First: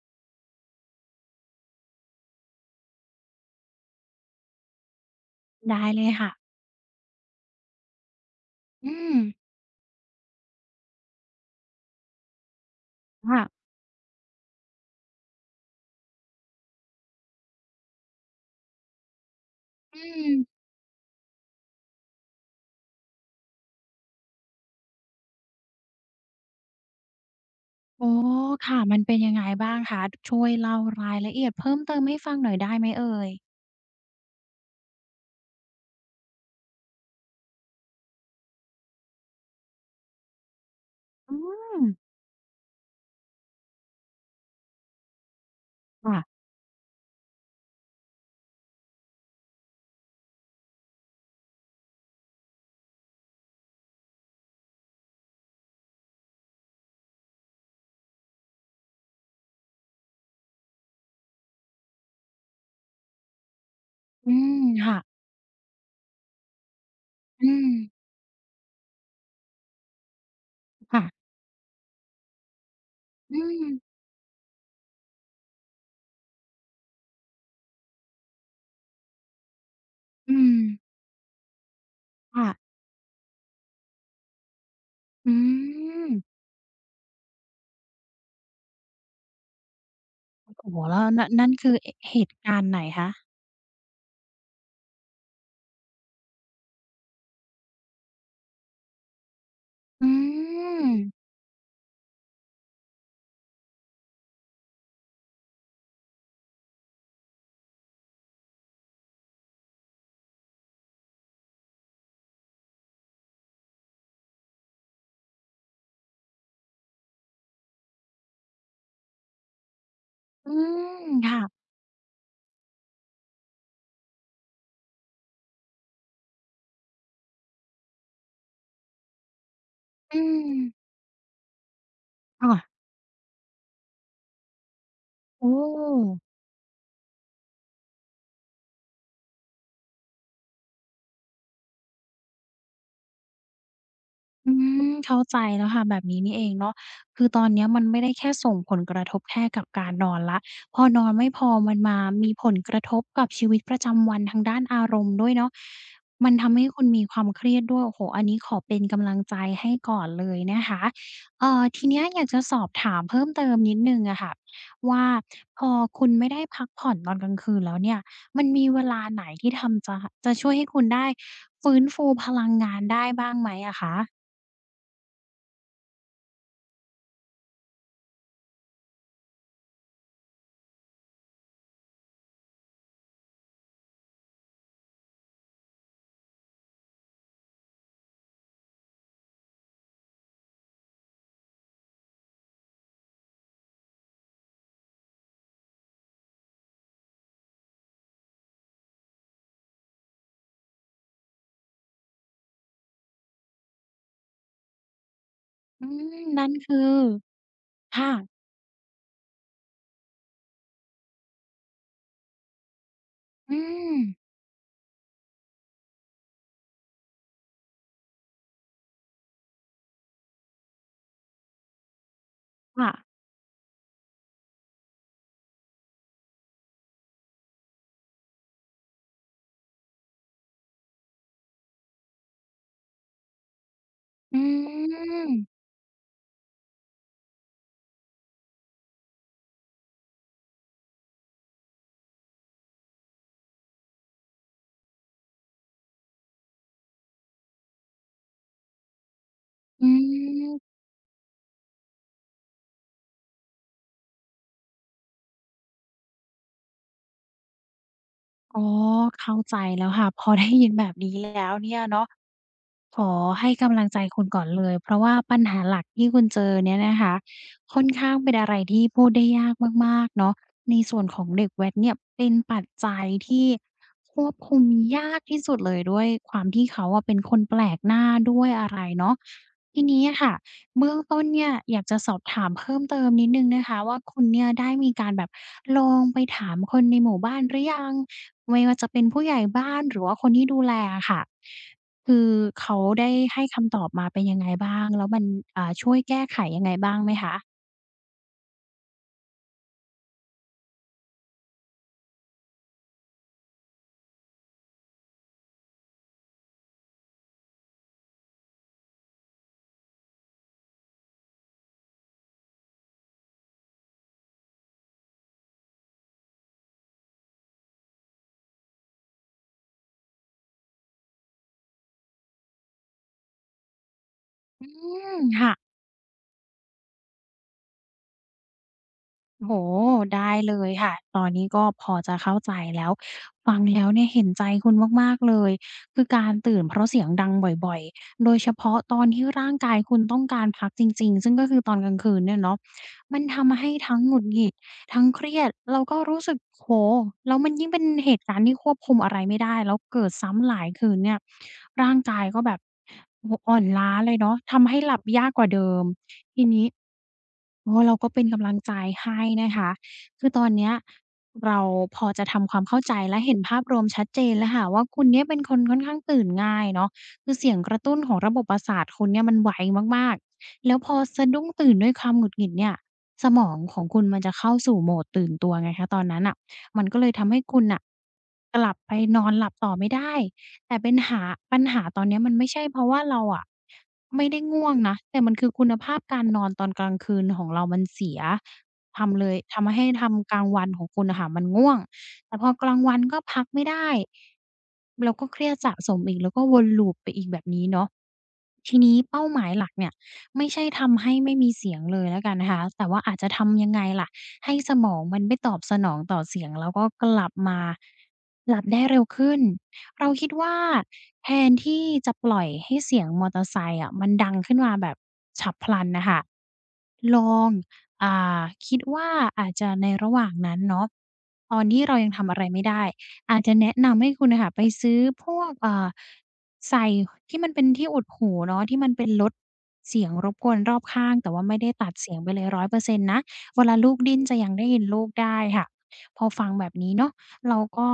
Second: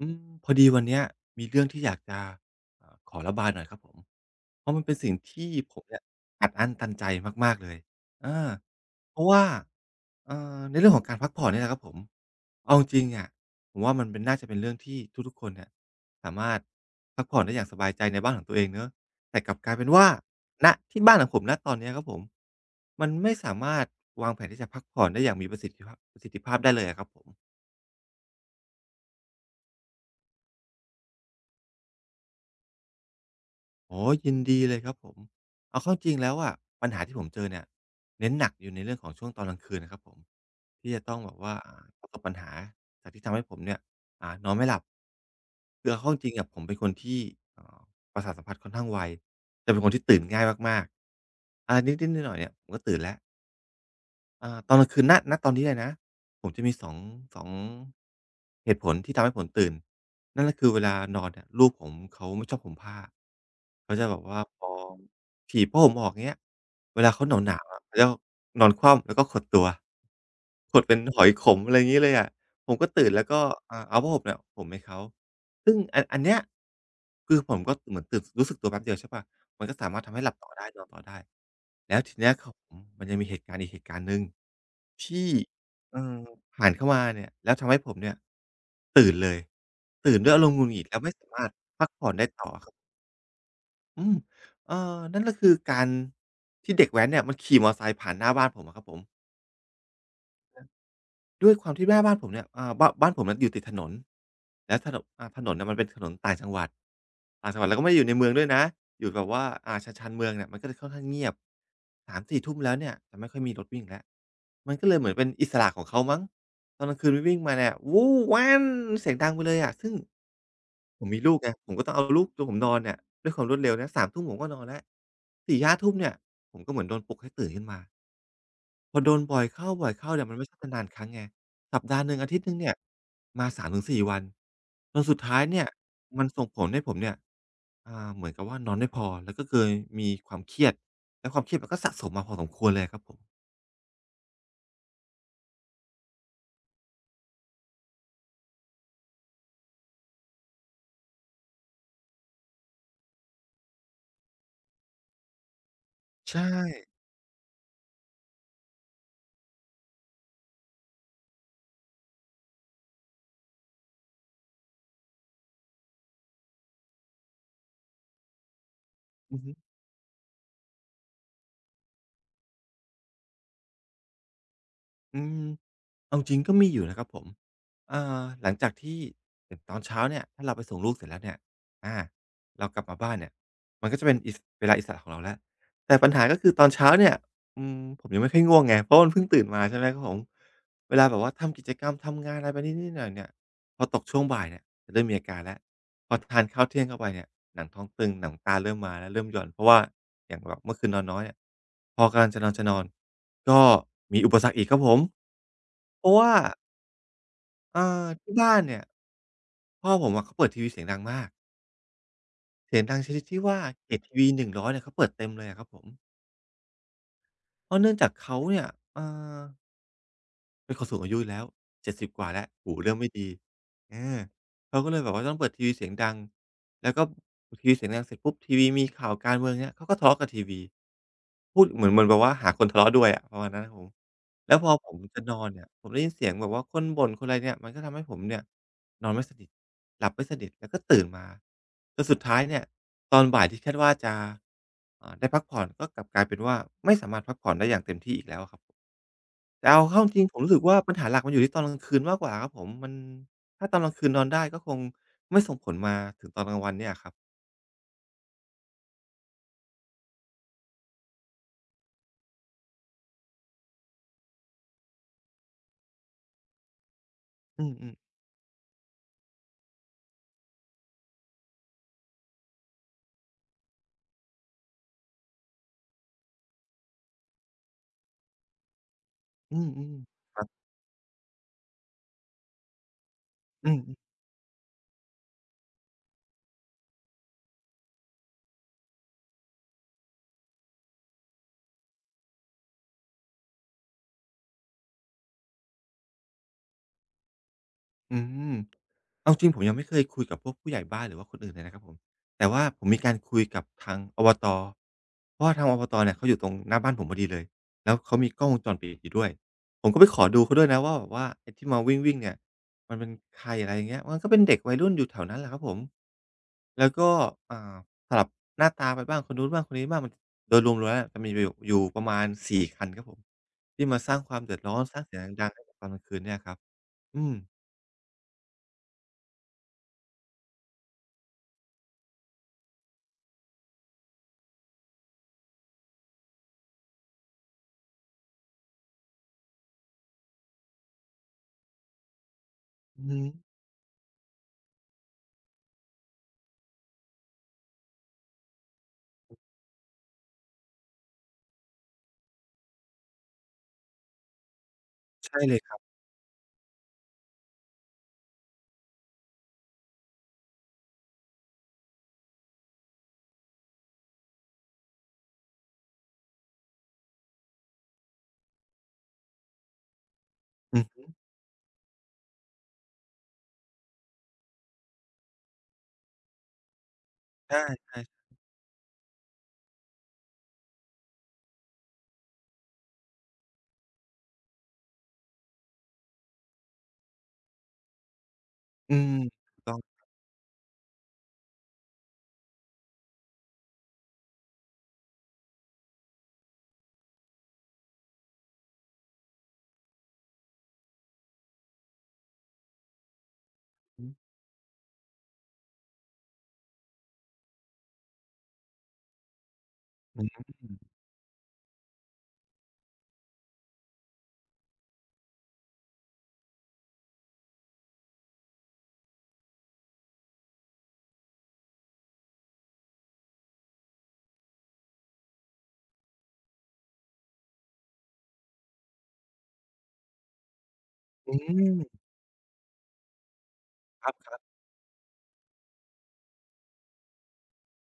อืม พอดีวันเนี้ยมีเรื่องที่อยากจะ เอ่อ ขอระบายหน่อยครับผม เพราะมันเป็นสิ่งที่ผได้มเนีเ่ลยยค่ะ อัดอั้นตันใจมาก ๆ เลย อา อืเพราะม ว่า อ่า ในเรื่องของการพักผ่อนเนี่ยแหละครับผม เอาจริง ๆ เนี่ย ค่ะ ผมว่ามันเป็น น่าจะเป็นเรื่องที่ทุก ๆ คนเนี่ย สามารถพักผ่อนได้อย่างสบายใจในบ้านของตัวเองเนาะ แต่กลับกลายเป็นอว่า ืม ณ ที่บ้านของผม ณ ตอนนี้ครับผม มันไม่สามารถวางแผน ที่จะพักผ่อนได้อย่างมีประสิทธิภาพ ประสิทธิภาพได้เลยอะ ครับผม อ๋อ ค่ะ มันเป็นยังไงบ้างคะ ช่วยเล่ารายละเอียดเพิ่มเติม ให้ฟังหน่อยได้ไหมเอ่ย? อ๋อ ยินดีเลยครับผม เอาเข้าจริงแล้วอะ ปัญหาที่ผมเจอเนี่ย เน้นหนักอยู่ในเรื่องของช่วงตอนกลางคืนครับผม ที่จะต้องแอบืบว่า อ่า ม ประสบปัญหาจากที่ทำให้ผมเนี่ย อ่า นอนไม่หลับ คือเอาเขค้า่ะ จริง ๆ อะ ผมเป็นคนที่ ประสาทสัมผัสค่อนข้างไว แต่เป็นคนที่ตื่นง่ายมาก ๆ อะไรนิด ๆ หน่อย ๆ เนี่ย ผมก็ตื่นแล้ว อ่า ตอนกลางคืน ณ ณ ตอนนี้เลยนะ ผมจะมี 2-2 เหตุผลที่ทำให้ผมตื่น นั่นก็คือเวลานอนเนี่ย ลูกผมเขาไม่ชอบห่มผ้า เขาจะแบบอืว่าม พอค่ะ ถีบผ้าห่มออก อย่างเงี้ย เวลาเขาหอืนาว ๆ อะ ม แล้วนอนคว่ำ แล้วก็ขดตัว ขดเปค็่นะ หอยขม อะไรอย่างงี้เลยอะ ผมก็ตื่นแล้วอืก็ ม อ เอาผ้าห่มให้เขา ซึ่งอัน อันเนี้ย คือผมก็เหมือนรู้สึกตัวแป๊บเดียวใช่เปล่า มันก็สามารถทำให้หอลืับต่อได้ม นอนต่อได้ แล้วทีนี้ ค่ค ะ ผมมันยังมีเหตุการณ์อีกเหตุการณ์หนึ่ง ที่ อืเอ่อ ม ผ่านเข้ามาเนี่ย แล้วทำให้ผมเนี่ยตื่นเลย ตื่นด้วยอารโอม้ณ์หงุดโหฮ งิด แแลล้้ววไม่ นัส่น ามนัาร่นถคือ พักผ่อเนหได้ตุต่กอารณค์รับ ไหนคะ? อืม เอ่อ นั่นคือการที่เด็กแว้นเนี่ย มันขี่มอเตอร์ไซค์ผ่านหน้าบ้านผมอะครับผม อืม ด้วยความที่หน้าบ้านผมเนี่ย อ่า บ้าน บ้านผมอยู่ติดถนน แล้วถนน ถนนน่ะมันเป็นถนนต่างจังหวัด ต่างจังหวัด แล้วก็ไม่ได้อยู่ในเมืองด้วยนะ อยู่แบบว่า อา ชาน ๆ เมืองเนี่ย มันก็จะค่อนข้างเงียบ 3-4 ทุ่มแล้วเนี่ย จะไม่ค่อยมีรถวิ่งแล้ว มันก็เลยเหมือนเป็นอิสระของเขามั้ง ตอนกลางคืนวิ่ง วิ่งมาเนี่ย เสียงดังไปเลยอะ ซึ่ง อืม ผมมีคลู่กะ ไง ผมก็ต้องเอาลูก ตัวผมนอนเนี่ย ด้วยความรวดเร็วนะ 3 ทุ่ม ผมก็นอนละ 4-5 ทุ่มเนี่ย ผมก็เหมือนโดนปลุกให้ตื่นขึ้นมา พอโดนบ่อยเข้า อๆ ืเนี่ยมันไม่ใช่ม นาน ๆ ครั้งไง สัปดาห์หนึ่ง อาทิตยอ์หนึ่งา เนี่ยมา 3 ถึง 4 วัน จนสุดท้าโยอ้เนี่ย โฮ มันส่งผลให้ผมเนี่ย อ่า เหมือนกับว่านอนไม่พอ แล้วก็เคยมีความเครียดและความเครียดมันก็สะสม มาพอสมควรเลยอะครับผม อืม เข้าใจแล้วค่ะแบบนี้นี่เองเนาะ คือตอนนี้มันไม่ได้ แค่ส่งผลกระทบแค่กับการนอนแล้ว พอนอนไม่พอ มันมามีผลกระทบกับชีวิตประจำวันทางด้านอารมณ์ด้วยเนาะ มัใชนทำให้คุ่ ณมีความเครียดด้วย โอ้โฮ อันเนี้ยขอเป็นกำลังใจให้ก่อนเลยนะคะ เอ่อ ทีเนี้ย อยากจะสอบถามเพิ่มเติมนิดหนึ่งอะค่ะ ว่าพอคุณไม่ได้พักผ่อน ตอนกลางคืนแล้วเนี่ย มันมีเวลาไหนอือทฮี่ึ ทำจะ จะช่วยให้คุณได้ฟื้นฟูพลังงานได้บ้างไหมอะคะ? อืม เอาจริง ๆ ก็มีอยู่นะครับผม อ่า หลังจากที่ อย่างตอนเช้าเนี่ย ถ้าเราไปส่งลูกเสร็จแล้วเนี่ย อ่า เรากลับมาบ้านเนี่ย มันก็จะเป็นอิส เวลาอิสระระของเราแล้ว แต่ปัญหาก็คือตอนเช้าเนี่ย อืม ผมยังไม่ค่อยง่วงไง เพราะมันเพิ่งตื่นมา ใช่ไหมครับผม เวลาแบบว่าทำกิจกรรม ทำงานอะไรไปนิด ๆ หน่อย ๆ เนี่ย พอตกช่วงบ่ายเนี่ย จะเริ่มมีอาการแล้ว พอทาน ข้าวเที่ยงเข้าไปเนี่ย หนังท้องตึงหนังตาเริ่มมาแล้ว เริ่มหย่อน เพราะว่าอย่างแบบเมื่อคืนนอนน้อยอะ พอกำลังจะนอน ๆ ก็มีอุปสรรคอีกครับผม อืเพราะม ว่า นั่นคือ เออ ค่ทะ ี่บ้านเนี่ย พ่อผมอะเขาเปิดทีวีเสียงดังมาก เสียงดังชนิดที่วอื่า เสียงทม ีวี 100 เนี่ย เขาเปิดเต็มเลยอะครับผม เพราะเนื่องจากเขาเนี่ย เออ เป็นคนสูงอายุแล้ว 70 กว่าแล้ว หูคเ่ริ่มไะ ม่ดี อา เขาก็เลยแบบว่าต้องเปิดทีวีเสียงดัง แล้วก็ เปิดทีวีเสียงดังเสร็จปุ๊บ ทีวีมีข่าวการเมือง อย่างเงี้ย เขาก็ทะเลาะกับทีวี พูดเหมือน เหมือนแบบว่าหาคนทะเลาะด้วยอะ ประมาณนั้นครับผม อืแล้วพอผมจะนอม นเนี่ย ผมได้ยินเสียงแบบคนบ่น คนอะไรเนี่ย มันก็ทำให้ผมเนี่ย นอนไม่สนิท หลับไม่สนิท แล้วก็ตื่นมา จนสุดท้ายเนี่ย ตอนบ่ายที่คาดว่าจะ อ่า ได้พักผ่อน ก็กลับกลายเป็นว่า ไม่สามารถพักผ่อนได้อย่างเต็มที่อีกแล้วอะครับผม แต่เอาอืเข้าจริง ๆ ผมรู้สึม กว่าปัญหาหลักมันอยู่ที่ตอนกลางคืน มากกว่าครับผม มัน ถ้าตอนกลางคืนนอนได้ ก็คงไม่ส่งผลมาถึงตอนกลางวันเนี่ยอะครับ อ๋อ เข้าใจแล้วค่ะ พอได้ยินแบบนี้แล้ว เนี่ยเนาะ ขอให้กำลังใจคุณก่อนเลย เพราะว่าปัญหาหลักที่คุณเจอเนี่ยนะคะ อืค่อนอ ๆ ข้างเป็นอะไรที่พูดได้ยาก มาก ๆ เนาะ ในส่วนของเด็กแว้นเนี่ยเป็นปัจจัย ที่ควบคุมยากที่สุดเลย ด้วยความที่เขาอะ เป็นคนแปลกหน้าด้วย อะไรเนาะ อืทีม นี้อะค่ะ ๆ ครับ เบื้องต้นเนี่ย อยากจะสอบถามเพิ่มเติมนิดหนึ่งนะอืคอะฮวึ ่า คุณเนี่ยได้มีการแบบลองไปถามคนในหมู่บ้านหรือยัง? ไม่ว่าจะเป็นผู้ใหญ่บ้าน หรือว่าคนที่ดูแลอะค่ะ คือเขาได้ให้คำตอบมาเป็นยังไงบ้าง แล้วมัน อ่า ช่วยแก้ไขยังไงบ้างไหมคะ? อืม เอาจริงผมยังไม่เคยคุยกับพวกผู้ใหญ่บ้าน หรือว่าคนอื่นเลยนะครับผม แต่ว่าผมมีการคุยกับทาง อวต. เพราะว่าทาง อบต. เนี่ยเขาอยู่ตรงหน้าบ้านผมพอดีเลย แล้วเขามีกล้องวงจร ปิดอยู่ด้วย ผมก็ไปขอดูเขาด้วยนะว่าแบบว่าไอ้ที่มาวิ่ง ๆ เนี่ยมันเป็นใคร อะไรอย่างเงี้ย มันก็เป็นเด็กวัยรุ่นอยู่แถวนั้นแหละครับผม แล้วก็ อ่า สลับหน้าตาไปบ้าง คนนู้นบ้าง คนนี้บ้าง โดยรวมแล้วเนี่ย จะมีกันอยู่ อยู่ประมาณ 4 คันครับผม ที่มาสร้างความเดือดอืร้อน สร้างม เสียงคดั่ง ะ ๆ ให้กับตอนกลางคืนเนี่ยครับ อืม โอ้โฮ ได้เลยค่ะ ตอนนี้ก็พอจะเข้าใจแล้ว ฟังแล้วเนี่ย เห็นใจคุณมาก ๆ เลย คือการตื่นเพราะเสียงดังบ่อย ๆ โดยเฉพาะตอนที่ร่างกายคุณต้องการพักจริง ๆ ซึ่งก็คือตอนกลางคืนเนี่ยเนาะ อือฮมึ ันทำให้ทั้งหงุดหงิด ทั้งเครียดแล้วก็รู้สึก โอ้โฮ แล้วมันยิ่งเป็นเหตุการณ์ที่ควบคุมอะไรไม่ได้แล้วเกิดซ้ำหลายคืนเนี่ย ร่างกายก็แบบ โอ้โฮ อ่อนล้าเลยเนาะ ทำให้หลับยาใกช่กว่าเลเดยิครับ ม ทีนี้ อ๋อ เราก็เป็นกำลังใจให้นะคะ คือตอนเนี้ย เราพอจะทำความเข้าใจผ และเห็นภาพรวมชัดเจนเลยค่ะว่า คุณเนี่ยเป็นคนค่อนข้างตื่นง่ายเนาะ คือเสียงกระตุ้นของระบบประสาทคุณเนี่ย มันไวมาก ๆ แล้อวือพอฮึ สะดุ้งตื่นด้วยความหงุดหงิดเนี่ย สมอง ของคุณมันจะเข้าสู่โหมดตื่นตัวไงคะ ตอนนั้นน่ะ มันก็เลยทำให้อคา ุณน่ะ ใช่ กลับไปนอนหลับต่อไม่ได้ แต่ปัญหา ปัญหาตอนเนี้ย มันไม่ใช่ เพราะว่าเราอะ ไม่ได้ง่วงนะ แต่มันคือคุณภาพการนอน ตอนกลางคืนของเรามันเสีย อืทม ำเลย ถทูกต้ำอใหง้เลยครับ ทำกลางวันของคุณอะคะ มันง่วง แต่พอกลางวันก็พักไม่ได้ เราก็เครียดสะสมอีก แล้วก็วนลูปไปอีกแบบนี้เนาะ ทีนี้เป้าหมายหลักเนี่ยไม่ใช่ทำให้ไม่มี เสียงเลยละกันนะคะ แต่ว่า อาจจะทำยังไงอลื้่อะ ฮือ ให้สมองมันไม่ตอบสนองต่อเสียงแล้วก็กลับมา หลับได้เร็วขึ้น? เราอคืิดว่า ม แทนที่จะปล่อยให้เสียงมอเตอร์ไซค์อะ มันดังขึ้นมาแบบฉับพลันน่ะค่ะ ลอง อ่า คิดว่าอาจจะในระหว่างนั้นเนาะ ตอนที่เรายังทำอะไรไม่ได้ อาจจะแนะนำให้คุณน่ะค่ะ ไปซื้อพวก อ่า ใส่ที่มันเป็นที่อุดหูเนาะ ที่มันเป็น ลดเสียงรบกวนรอบข้าง แตอ่ืว่าไม่ได้ตัดม เสียงไปเลย 100% นะ เวลาลูก คดรัิ้บ นจะๆ ยังได้ยินลูกได้ค่ะ พอฟังแบบนี้เนาะ เราก็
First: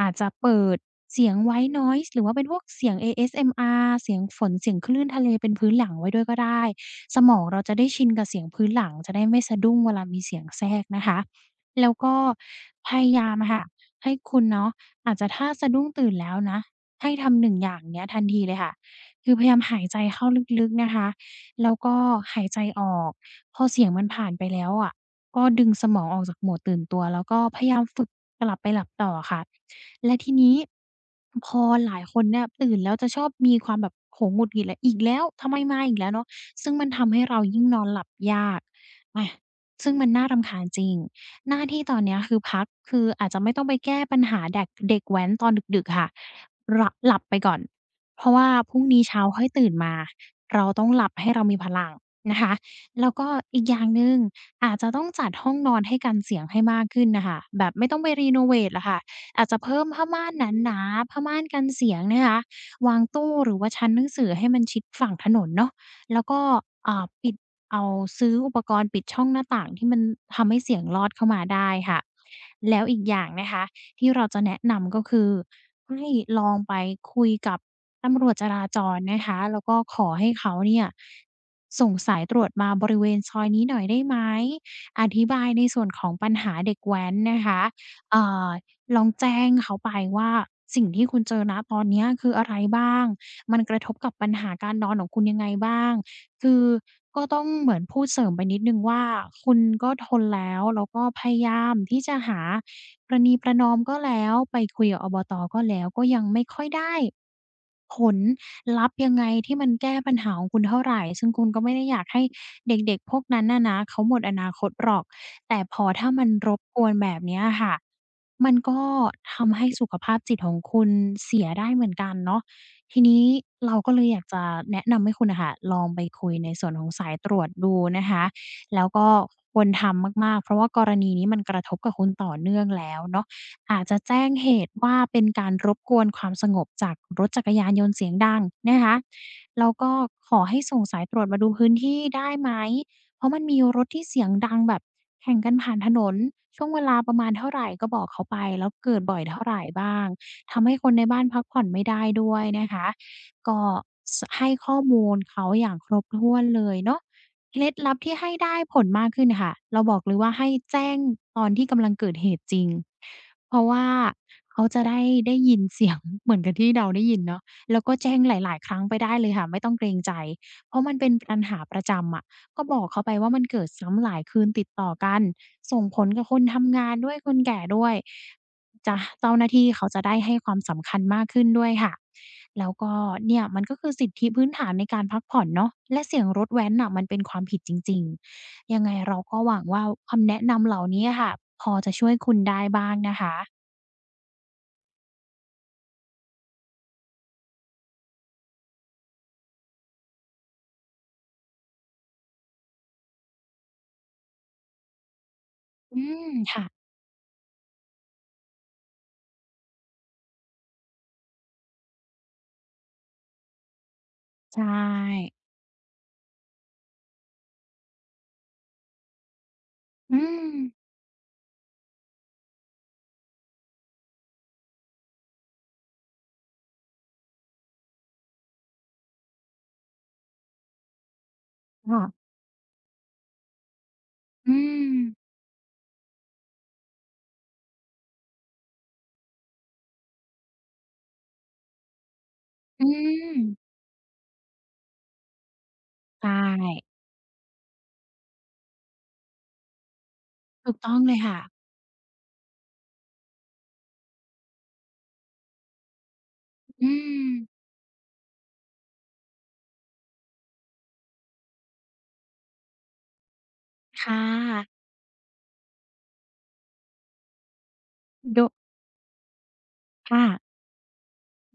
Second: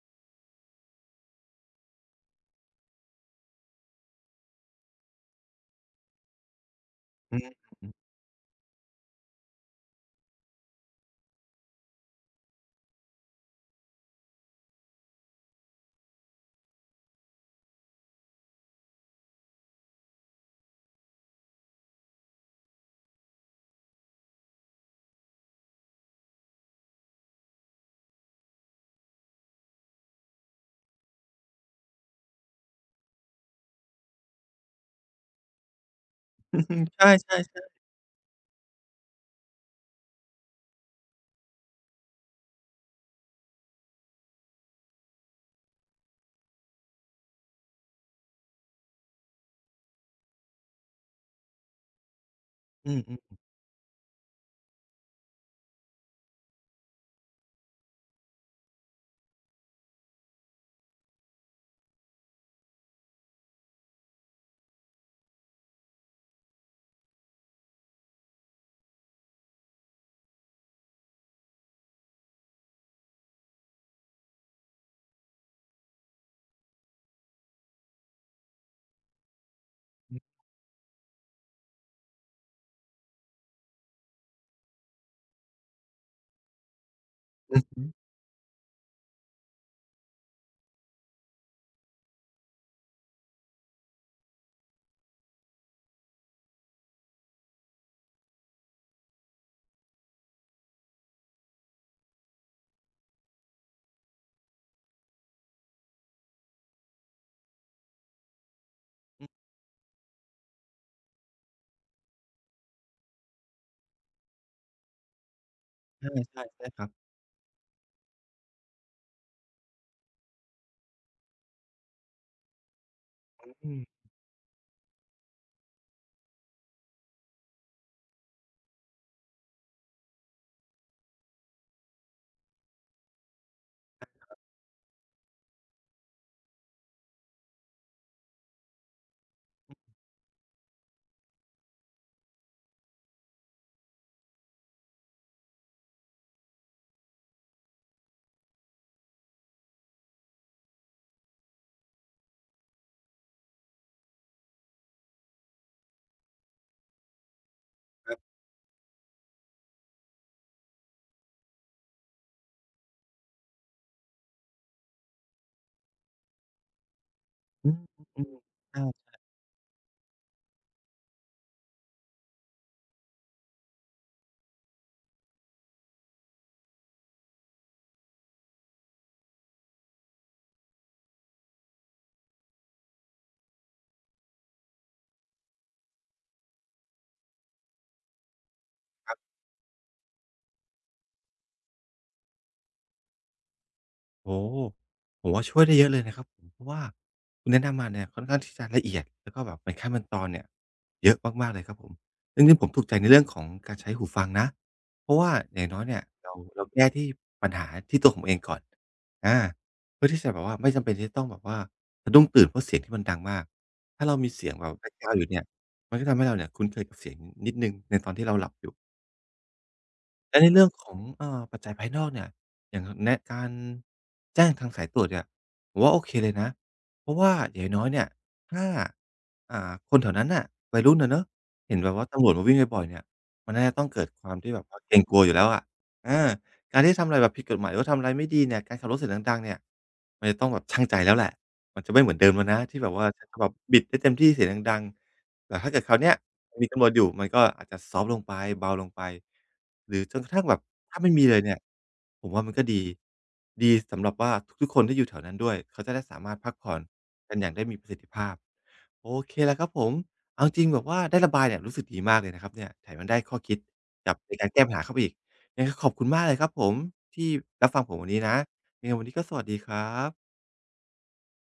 อาจจะเปิดเสียง white noise หรือว่าเป็นพวกเสียง ASMR เสียงฝน เสียงคลื่นทะเล เป็นพื้นหลังไว้ด้วยก็ได้ สมอืองเราจะได้ม ชินกับเสียงพื้นหลัง จะได้ไม่สะดุ้งเวลามีเสียงแทรกนะคะ แล้วก็พยายามค่ะ ให้คุณเนาะ อาจจะถ้าสะดุ้งตื่นแล้วนะ ให้ทำ 1 อย่างเนี่ยทันทีเลยค่ะ คือพยายามหายใจเข้าลึก ๆ นะคะ แล้วก็หายใจออก พอเสียงมันผ่านไปแล้วอะ ก็ดึงสมองออกจากหมวดตื่นตัว แล้วก็พยายามฝึก กลับไปหลับต่ออะคะ แล้วทีนี้ พอหลายคนเนี่ยตื่นแล้ว จะชอบมีความแบบ โมโหหงุดหงิดอีกแล้ว ทำไมมาอีกแล้วเนาะ? อืซึ่งมอ ันๆ ทใชำให้เร่ ายิ่งๆ ๆ นอนหลับยาก อะ ซึ่งมันน่ารำคาญจริง หน้าที่ตอนนี้ คือพัก คืออาจจะไม่ต้องไปแก้ปัญหา เด็ก เด็กแว้นตอนดึก ๆ ค่ะ ล่ะ หลับไปก่อน เพราะว่าพรุ่งนี้เช้าค่อยตื่นมา เราต้องหลับให้เรา มีพลังนะคะ อืแล้วก็อ ๆ ๆ อีกอย่างหนึ่ง อาจจะต้องจัดห้องนอนให้กันเสียงให้มากขึ้นน่ะค่ะ แบบไม่ต้องไปเรโนเวตอะคะ อาจจะเพิ่มผ้าม่านหนา ๆ ผ้าม่านกันเสียงนะคะ วางตู้ หรือว่าชั้นหนังสือให้มันชิดฝั่งถนนเนาะ แล้วก็ อ่า ปิด เอาซื้ออุปกรณ์ปิดช่องหน้าต่าง ที่มันทำให้เสียงลอดเข้ามาได้ค่ะ แล้วอีกอย่างนะคะที่เราจะแนะนำ ก็คือให้ลองไปคุยกับตำรวจจราจรนะคะ แล้วก็ขออือ ให้เขาเนี่ย ส่งสายตรวจมาบริเวณซอยนี้หน่อยได้ไหม? อธิบายในส่วนของปัญหาเด็กแว้นนะคอืะ อฮึ เอ่อ ลองแจ้งเขาไปว่า สิ่งที่คุณเจอ ณ ตอนนี้คืออะไรบ้าง? มันกระทบกับปัญหาการนอนของคุณยังไงบ้าง? คือก็ต้องเหมือนพูดเสริมไปนิดหนึ่งว่า คุณก็ทนแล้ว แล้วก็พยายามที่จะหาประนีประนอมก็แล้ว ไปคุยกับ อบต. ก็ยังไม่ค่อยได้ ผลลัพธ์ยังไอง ืม ที่มันแก้ปัญหาของคุณเท่าไร ซึ่งคุณก็ไม่ได้อยากให้เด็ก ๆ พวกนั้นน่ะนะ เขาหมดอนาคตหรอก แต่พอถอ้าา มันใช่ รๆ ใบช่กครัวบ นแบบนี้อะคะ มันก็ทำให้สุขภาพจิตของคุณเสียได้เหมือนกันเนาะ ทีนี้อเรืาม ก็เลยอยากจะแนะนำให้คุณน่ะค่ะ ลองไปคุยในส่วนของสายตรวจดูนะคะ แล้วก็ควรทำมาก ๆ เพราะว่ากรณีนี้ มันกระทบกับคุณต่อเนื่องแล้วเนาะ อาจจะแจ้งเหตุว่า เป็นการรบกวนความสงบจากรถจักรยานยนต์เสียงดังนะคะ แล้วก็ขอให้ส่งสายตรวจมาดูพื้นที่ได้ไหม? เพราะมันมีรถที่เสียงดังแบบแข่งกันผ่านถนน ช่วงเวลาประมาณเท่าไร? ก็บอกเขาไปแล้วเกิดบ่อยเท่าไร บ้าง?ทำให้คนในบ้านพักผ่อนไม่ได้ด้วยนะคะ ก็ ส ให้ข้อมูลเขาอย่างครบถ้วนเลยเนาะ เคล็ดลับทคีร่ับ ให้ได้ผลมากขึ้นค่ะ เราบอกเลยว่า ให้แจ้งตอนที่กำลังเกิดเหตุจริง เพราะว่าเขาจะได้ ได้ยิน เสียง เหมือนกับที่เราได้ยินเนาะ อืแล้ม วก็แจ้องืหม ลาย ๆ ครัอ้า งไปได้เลยค่ะ ไม่ต้องเกรงใจ เพราะมันเป็นปัญหาประจำอะ ก็บอกเขาไปว่า มันเกิดซ้ำหลายคืนติดต่อกัน ส่งผลกับคนทำงานด้วย คนแก่ด้วย จ้ะ เจ้าหน้าที่เขาจะได้ให้ความสำคัญมากขึ้นด้วยค่ะ แล้วก็เนี่ยมัน ก็คือสิทธิพื้นฐานในการพักผ่อนเนาะ และเสียงรถแว้นน่ะ มันเป็นความผิดจริง ๆ ยังไงเครรับ าก็หวังว่าคำแนะนำเหล่านี้อะคะ พอจะช่วยคุณได้บ้างนะคะ โอ้โฮ ผมว่าช่วยได้เยอะเลยนะครับผม เพราะว่าคุณแนะนำมาเนี่ย ค่อนข้างที่จะละเอียด แล้วก็แบบเป็นขั้นเป็นตอนเนี่ย เยอะมาก ๆ เลยครับผม เรื่องนี้ผมถูกใจในเรื่องของการใช้หูฟังนะ เพราะว่าอย่างน้อยเนอี่ืย ม เรา คเร่าะ แก้ที่ ปัญหาที่ตัวผมเองก่อน อา เพื่อที่จะแบบว่าไม่จำเป็น ที่จะต้องแบบว่าสะดุ้งตื่น เพราะเสียงที่มันดังมาก ถ้าเรามีเสียงใชแบบคล้าย ๆ อยู่่ เนี่ย มันก็ทำให้เราเนี่ย คุ้นเคยกับเสียง อ นิดหนึ่ง ในตอนที่เราหลับอยู่ อืแล้วในเรื่อม ง ของ เอ่อ ปัจจัยภายนอกเนี่ย อย่าง อ แนะการ แจ้งทางสายตรวจเนี่ย ผมว่าโอเคเลยนะ เพราะว่าอย่างน้อย ๆ เนี่ย ถ้า อ่า คนแถวนั้นน่ะ วัยรุ่นอะเนาะ เห็นแบคบ่ว่าะ ตำรวจมาวิ่งบ่อย ๆ เนี่ย มันน่าจะต้องเกิด ความทอีื่แบบว่าเกรงม กลัวอยู่แล้วอะ อา การที่จะทำอะไรแบบผิดกฎหมาย หรือว่าทำอะไรไม่ดีเนี่ย การขับรถเสียงดัง ๆ เนี่ย มันจะต้องแบบชั่งใจแล้วแหละ มันจะไม่เหมือนเดิมแล้วนะ ที่อืแบบว่า ฉันจะแบบม บิดได้เต็มที่เสียงดัง ๆ แต่ถ้าเกิดคราวเนี้ย ใชมัน มีต่ ำรวจอยู่ มันก็อาจจะซอฟต์ลงไป เบาลงไป หรือจนกระทั่งแบบถูกตถ้้องาไมเ่ลยมีคเ่ลยะ เนี่ย ผมว่ามันก็ดี ดีสำหรับว่าทุก ๆ คนที่อยู่แถวนั้นด้วย เขาจะได้สามารถพักผ่อนอืกันอยม ่างได้มีประสิทธิภาพ โอเคละครับผม เอาจริง ๆ แบบว่าได้ระบายเนี่ย รู้สึกดีมากเลยนะครับเนี่ย แถมยังได้ข้อคิดคแบ่บในการแก้ะ ปัญหาเข้าไปอีก ยังไงก็ขอบคุณมากเลยครับผม ที่รับฟังผมวันนี้นะ โดะ ยังไงวันนี้ก็สวัสดีครัคบ ่ะ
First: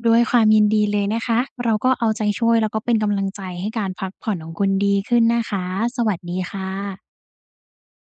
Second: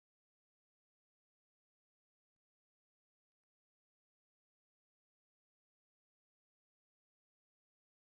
ด้วยความยินดีเลยนะคะ เราก็เอาใจช่วย แล้วก็เป็นกำลังใจให้การพักผ่อนของคุณดีขึ้นนะคะ สวัสดีค่ะ